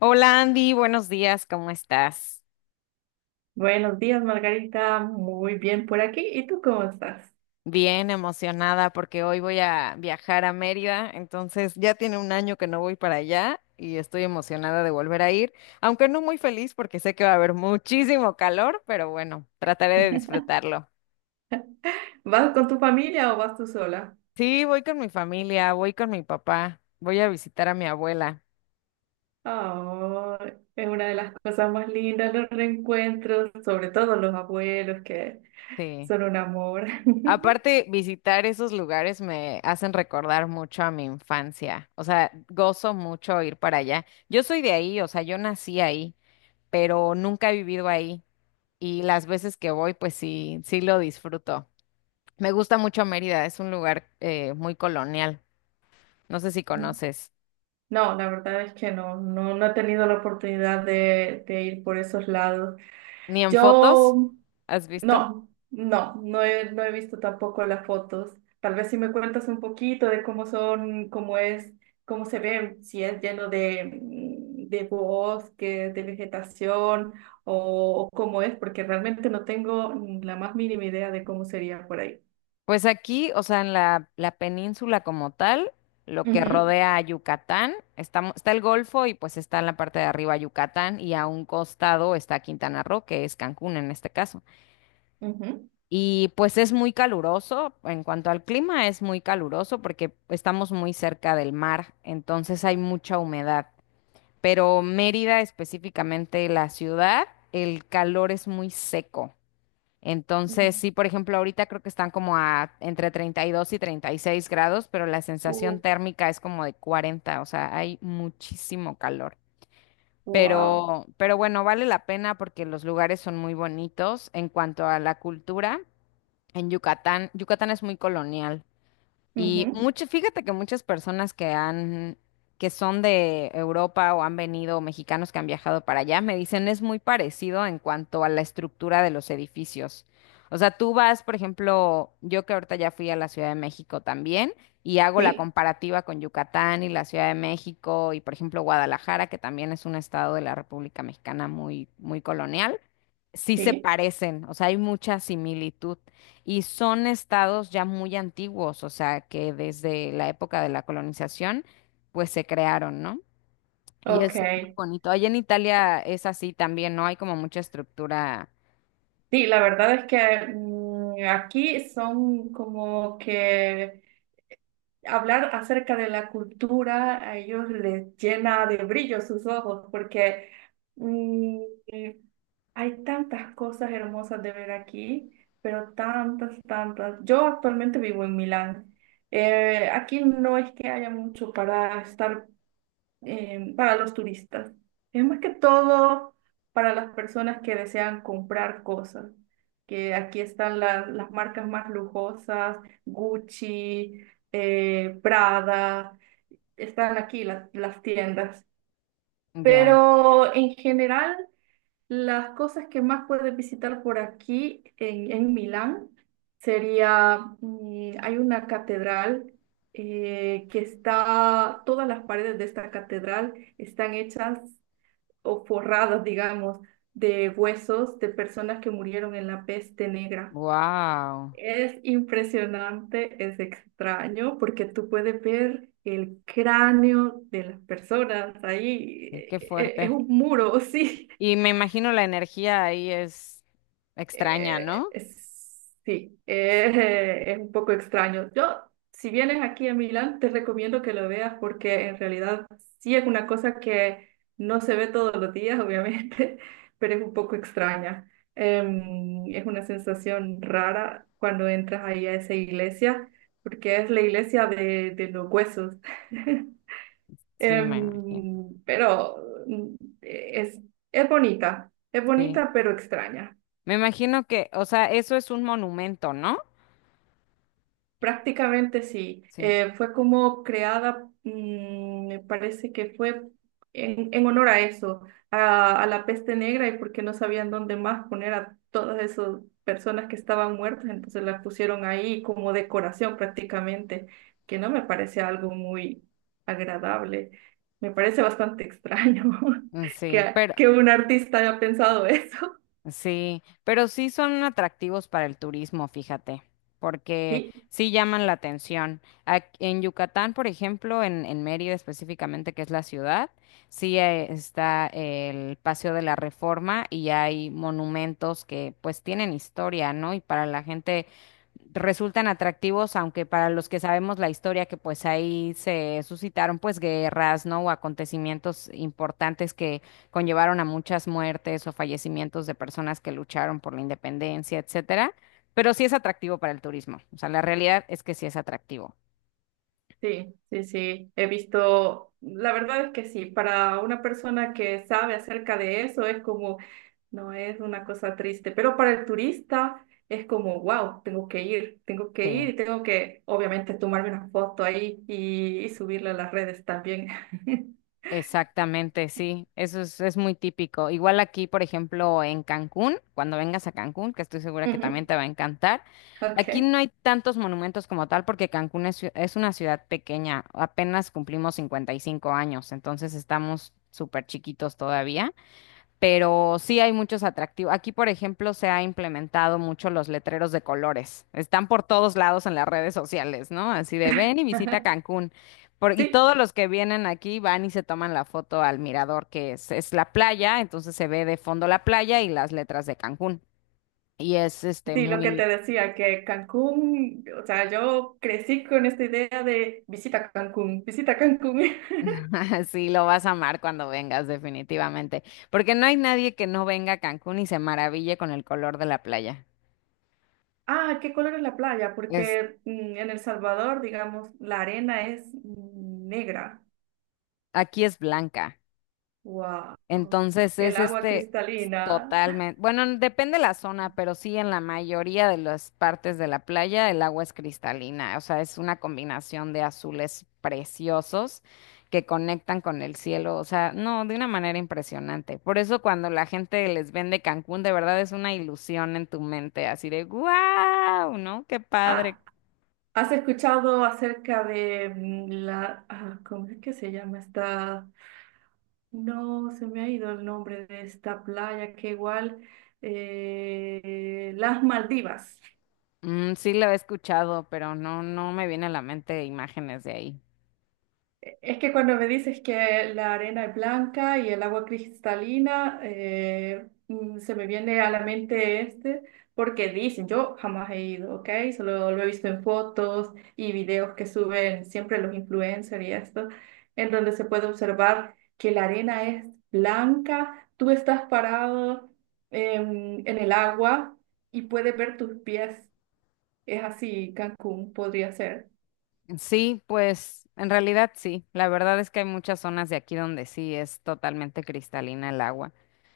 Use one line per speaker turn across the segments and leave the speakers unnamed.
Hola Andy, buenos días, ¿cómo estás?
Buenos días, Margarita. Muy bien por aquí. ¿Y tú cómo estás?
Bien emocionada porque hoy voy a viajar a Mérida, entonces ya tiene un año que no voy para allá y estoy emocionada de volver a ir, aunque no muy feliz porque sé que va a haber muchísimo calor, pero bueno, trataré de disfrutarlo.
¿Vas con tu familia o vas tú sola?
Sí, voy con mi familia, voy con mi papá, voy a visitar a mi abuela.
Oh, es una de las cosas más lindas, los reencuentros, sobre todo los abuelos que
Sí.
son un amor.
Aparte, visitar esos lugares me hacen recordar mucho a mi infancia. O sea, gozo mucho ir para allá. Yo soy de ahí, o sea, yo nací ahí, pero nunca he vivido ahí. Y las veces que voy, pues sí, sí lo disfruto. Me gusta mucho Mérida, es un lugar muy colonial. No sé si conoces.
No, la verdad es que no, no he tenido la oportunidad de ir por esos lados.
Ni en fotos,
Yo
¿has visto?
no, no no he visto tampoco las fotos. Tal vez si me cuentas un poquito de cómo son, cómo es, cómo se ve, si es lleno de bosques, de vegetación o cómo es, porque realmente no tengo la más mínima idea de cómo sería por ahí.
Pues aquí, o sea, en la península como tal, lo que
Ujú,
rodea a Yucatán, está, está el Golfo y pues está en la parte de arriba Yucatán y a un costado está Quintana Roo, que es Cancún en este caso.
ujú.
Y pues es muy caluroso, en cuanto al clima es muy caluroso porque estamos muy cerca del mar, entonces hay mucha humedad. Pero Mérida, específicamente la ciudad, el calor es muy seco. Entonces, sí,
Mm.
por ejemplo, ahorita creo que están como a entre 32 y 36 grados, pero la
Uh,
sensación térmica es como de 40, o sea, hay muchísimo calor.
wow.
Pero bueno, vale la pena porque los lugares son muy bonitos. En cuanto a la cultura, en Yucatán, Yucatán es muy colonial. Y
Ujú.
mucho, fíjate que muchas personas que son de Europa o han venido, mexicanos que han viajado para allá, me dicen es muy parecido en cuanto a la estructura de los edificios. O sea, tú vas, por ejemplo, yo que ahorita ya fui a la Ciudad de México también y hago la
Sí,
comparativa con Yucatán y la Ciudad de México y, por ejemplo, Guadalajara, que también es un estado de la República Mexicana muy, muy colonial sí se
sí.
parecen, o sea, hay mucha similitud y son estados ya muy antiguos, o sea, que desde la época de la colonización, pues se crearon, ¿no? Y
Ok.
es muy bonito. Allá en Italia es así también, ¿no? Hay como mucha estructura
Sí, la verdad es que aquí son como que hablar acerca de la cultura a ellos les llena de brillo sus ojos porque mm, hay tantas cosas hermosas de ver aquí, pero tantas, tantas. Yo actualmente vivo en Milán. Aquí no es que haya mucho para estar para los turistas. Es más que todo para las personas que desean comprar cosas, que aquí están las marcas más lujosas, Gucci, Prada, están aquí las tiendas.
ya.
Pero en general las cosas que más puedes visitar por aquí en Milán sería, mm, hay una catedral que está, todas las paredes de esta catedral están hechas o forradas, digamos, de huesos de personas que murieron en la peste negra.
Wow,
Es impresionante, es extraño, porque tú puedes ver el cráneo de las personas ahí.
qué
Es
fuerte.
un muro, sí.
Y me imagino la energía ahí es extraña, ¿no?
Es- sí, es un poco extraño. Yo, si vienes aquí a Milán, te recomiendo que lo veas porque en realidad sí es una cosa que no se ve todos los días, obviamente, pero es un poco extraña. Es una sensación rara cuando entras ahí a esa iglesia, porque es la iglesia de los huesos.
Sí, me imagino.
Pero mm, es, es
Sí.
bonita pero extraña.
Me imagino que, o sea, eso es un monumento, ¿no?
Prácticamente sí.
Sí,
Fue como creada, mm, me parece que fue en honor a eso, a la peste negra y porque no sabían dónde más poner a todas esas personas que estaban muertas, entonces las pusieron ahí como decoración prácticamente, que no me parece algo muy agradable. Me parece bastante extraño
sí, pero
que un artista haya pensado eso.
sí, pero sí son atractivos para el turismo, fíjate, porque
Sí,
sí llaman la atención. Ac- en Yucatán, por ejemplo, en Mérida específicamente, que es la ciudad, sí está el Paseo de la Reforma y hay monumentos que pues tienen historia, ¿no? Y para la gente resultan atractivos, aunque para los que sabemos la historia, que pues ahí se suscitaron pues guerras, ¿no? O acontecimientos importantes conllevaron a muchas muertes o fallecimientos de personas que lucharon por la independencia, etcétera, pero sí es atractivo para el turismo. O sea, la realidad es que sí es atractivo.
sí, he visto, la verdad es que sí, para una persona que sabe acerca de eso es como, no es una cosa triste, pero para el turista es como, wow, tengo que ir
Sí.
y tengo que, obviamente, tomarme una foto ahí y subirla a las redes también.
Exactamente, sí, eso es muy típico. Igual aquí, por ejemplo, en Cancún, cuando vengas a Cancún, que estoy segura que también
Ujú,
te va a encantar, aquí
ok.
no hay tantos monumentos como tal porque Cancún es, ciu- es una ciudad pequeña, apenas cumplimos 55 años, entonces estamos súper chiquitos todavía. Pero sí hay muchos atractivos. Aquí, por ejemplo, se ha implementado mucho los letreros de colores. Están por todos lados en las redes sociales, ¿no? Así de ven y visita Cancún. Por- y
Sí,
todos los que vienen aquí van y se toman la foto al mirador, que es la playa, entonces se ve de fondo la playa y las letras de Cancún. Y es este
sí, lo que te
muy,
decía, que Cancún, o sea, yo crecí con esta idea de visita Cancún, visita Cancún.
sí, lo vas a amar cuando vengas, definitivamente. Porque no hay nadie que no venga a Cancún y se maraville con el color de la playa.
Ah, ¿qué color es la playa?
Es,
Porque en El Salvador, digamos, la arena es negra.
aquí es blanca.
Wow.
Entonces
El
es
agua
este
cristalina.
totalmente, bueno, n- depende la zona, pero sí en la mayoría de las partes de la playa el agua es cristalina, o sea, es una combinación de azules preciosos que conectan con el cielo, o sea, no, de una manera impresionante. Por eso cuando la gente les vende Cancún, de verdad es una ilusión en tu mente, así de wow, ¿no? Qué padre.
Ah, ¿has escuchado acerca de la... ah, ¿cómo es que se llama esta? No, se me ha ido el nombre de esta playa, que igual... las Maldivas.
Mm, sí lo he escuchado, pero no, no me viene a la mente imágenes de ahí.
Es que cuando me dices que la arena es blanca y el agua cristalina, se me viene a la mente este, porque dicen, yo jamás he ido, ¿ok? Solo lo he visto en fotos y videos que suben siempre los influencers y esto, en donde se puede observar que la arena es blanca, tú estás parado en el agua y puedes ver tus pies. Es así, Cancún podría ser,
Sí, pues en realidad sí. La verdad es que hay muchas zonas de aquí donde sí es totalmente cristalina el agua.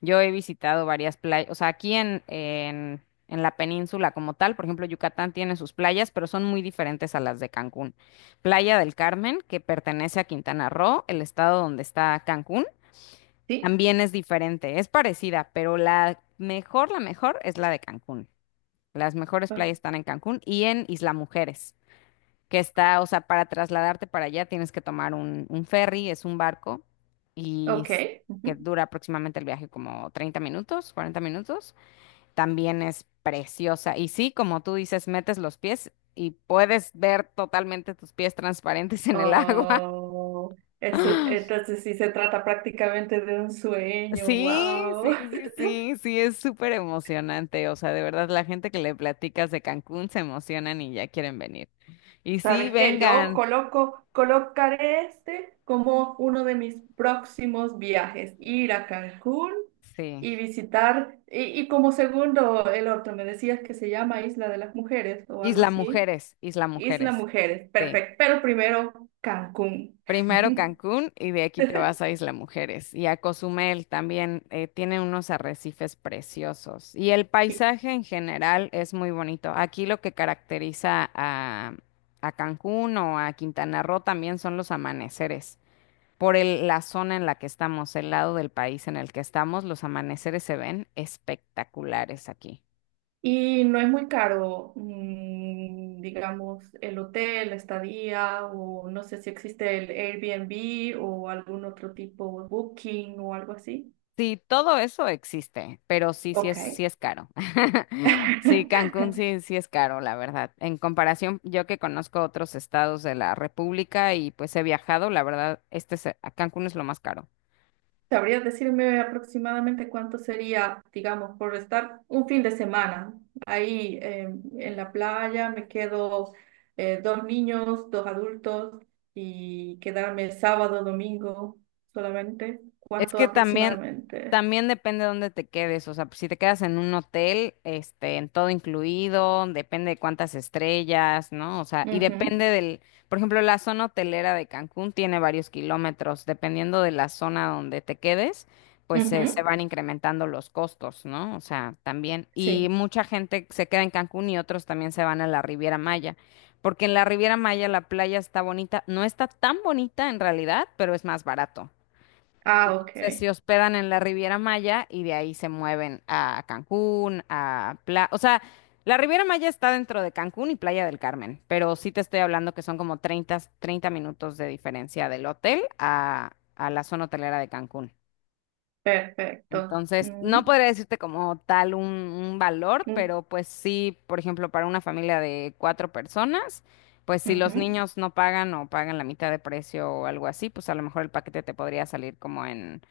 Yo he visitado varias playas, o sea, aquí en la península como tal, por ejemplo, Yucatán tiene sus playas, pero son muy diferentes a las de Cancún. Playa del Carmen, que pertenece a Quintana Roo, el estado donde está Cancún,
¿sí?
también es diferente, es parecida, pero la mejor es la de Cancún. Las mejores
Ah,
playas están en Cancún y en Isla Mujeres que está, o sea, para trasladarte para allá tienes que tomar un ferry, es un barco, y
ok.
s- que dura aproximadamente el viaje como 30 minutos, 40 minutos. También es preciosa. Y sí, como tú dices, metes los pies y puedes ver totalmente tus pies transparentes en el agua.
Oh, eso- entonces sí se trata prácticamente de un sueño,
Sí, sí,
wow.
sí, sí, sí, es súper emocionante. O sea, de verdad, la gente que le platicas de Cancún se emocionan y ya quieren venir. Y sí,
¿Sabes qué? Yo
vengan.
coloco, colocaré este como uno de mis próximos viajes, ir a Cancún
Sí.
y visitar, y como segundo, el otro, me decías que se llama Isla de las Mujeres o algo
Isla
así.
Mujeres, Isla
Isla
Mujeres.
Mujeres,
Sí.
perfecto, pero primero Cancún.
Primero Cancún y de aquí te vas a Isla Mujeres. Y a Cozumel también tiene unos arrecifes preciosos. Y el
Y
paisaje en general es muy bonito. Aquí lo que caracteriza a Cancún o a Quintana Roo también son los amaneceres. Por el- la zona en la que estamos, el lado del país en el que estamos, los amaneceres se ven espectaculares aquí.
y no es muy caro, mm, digamos, el hotel, la estadía, o no sé si existe el Airbnb o algún otro tipo, Booking o algo así.
Sí, todo eso existe, pero sí,
Ok.
sí es caro. Sí, Cancún sí, sí es caro, la verdad. En comparación, yo que conozco otros estados de la República y pues he viajado, la verdad, este es, a Cancún es lo más caro.
¿Sabrías decirme aproximadamente cuánto sería, digamos, por estar un fin de semana ahí en la playa? Me quedo dos niños, dos adultos y quedarme sábado, domingo solamente.
Es
¿Cuánto
que también,
aproximadamente?
también depende de dónde te quedes. O sea, pues, si te quedas en un hotel, este, en todo incluido, depende de cuántas estrellas, ¿no? O sea, y
Ujú,
depende del, por ejemplo, la zona hotelera de Cancún tiene varios kilómetros. Dependiendo de la zona donde te quedes, pues se
ujú,
van incrementando los costos, ¿no? O sea, también. Y
sí.
mucha gente se queda en Cancún y otros también se van a la Riviera Maya. Porque en la Riviera Maya la playa está bonita, no está tan bonita en realidad, pero es más barato.
Ah,
Entonces
ok.
se hospedan en la Riviera Maya y de ahí se mueven a Cancún, a Playa. O sea, la Riviera Maya está dentro de Cancún y Playa del Carmen, pero sí te estoy hablando que son como 30 minutos de diferencia del hotel a la zona hotelera de Cancún.
Perfecto.
Entonces, no
Ujú,
podría decirte como tal un valor,
ujú,
pero pues sí, por ejemplo, para una familia de cuatro personas, pues si los
ujú,
niños no pagan o pagan la mitad de precio o algo así, pues a lo mejor el paquete te podría salir como en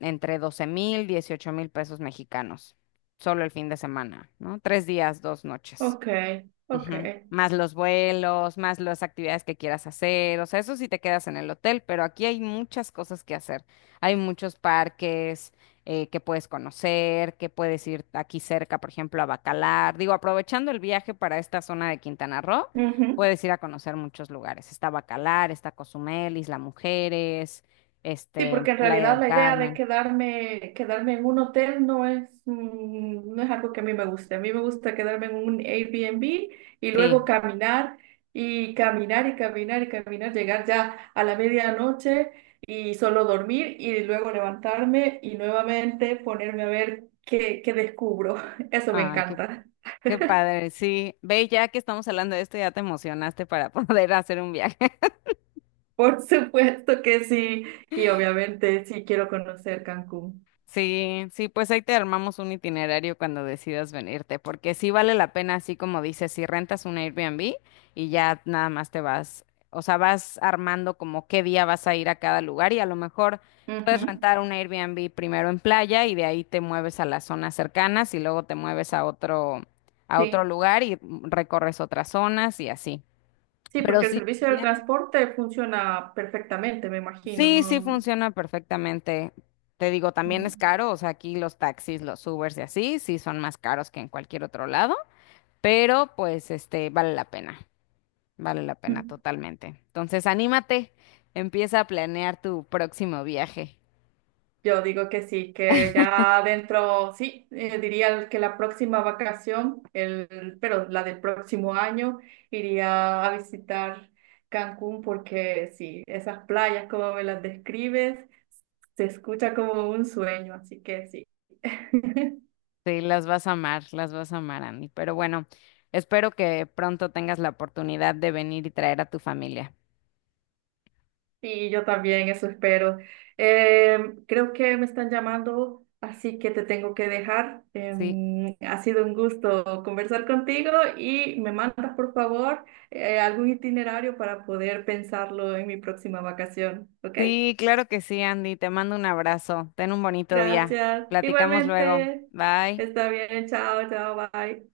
entre 12.000, 18.000 pesos mexicanos, solo el fin de semana, ¿no? Tres días, dos noches.
ok, ok.
Ujú. Más los vuelos, más las actividades que quieras hacer, o sea, eso sí te quedas en el hotel, pero aquí hay muchas cosas que hacer. Hay muchos parques que puedes conocer, que puedes ir aquí cerca, por ejemplo, a Bacalar. Digo, aprovechando el viaje para esta zona de Quintana Roo,
Ujú.
puedes ir a conocer muchos lugares. Está Bacalar, está Cozumel, Isla Mujeres,
Sí,
este,
porque en
Playa
realidad
del
la idea de
Carmen.
quedarme, quedarme en un hotel no es, mm, no es algo que a mí me guste. A mí me gusta quedarme en un Airbnb y luego
Sí,
caminar y caminar, llegar ya a la medianoche y solo dormir y luego levantarme y nuevamente ponerme a ver qué, qué descubro. Eso me
ay, qué,
encanta.
qué padre, sí. Ve, ya que estamos hablando de esto, ya te emocionaste para poder hacer un viaje.
Por supuesto que sí. Y obviamente sí quiero conocer Cancún.
Sí, sí, pues ahí te armamos un itinerario cuando decidas venirte, porque sí vale la pena, así como dices, si rentas un Airbnb y ya nada más te vas, o sea, vas armando como qué día vas a ir a cada lugar y a lo mejor puedes
Ujú,
rentar un Airbnb primero en playa y de ahí te mueves a las zonas cercanas y luego te mueves a otro
sí.
lugar y recorres otras zonas y así.
Sí,
Pero
porque el
sí,
servicio del transporte funciona perfectamente, me imagino,
sí, sí
¿no?
funciona perfectamente. Te digo, también es caro, o sea, aquí los taxis, los Ubers y así, sí son más caros que en cualquier otro lado, pero pues este vale la pena
Mm.
totalmente. Entonces, anímate, empieza a planear tu próximo viaje.
Yo digo que sí, que ya dentro, sí, diría que la próxima vacación, el, pero la del próximo año, iría a visitar Cancún porque sí, esas playas como me las describes, se escucha como un sueño, así que sí.
Sí, las vas a amar, las vas a amar, Andy. Pero bueno, espero que pronto tengas la oportunidad de venir y traer a tu familia.
Sí, yo también, eso espero. Creo que me están llamando, así que te tengo que dejar.
Sí,
Ha sido un gusto conversar contigo y me mandas, por favor, algún itinerario para poder pensarlo en mi próxima vacación, ¿ok?
sí, claro que sí, Andy. Te mando un abrazo. Ten un bonito día.
Gracias.
Platicamos luego.
Igualmente,
Bye.
está bien, chao, chao, bye.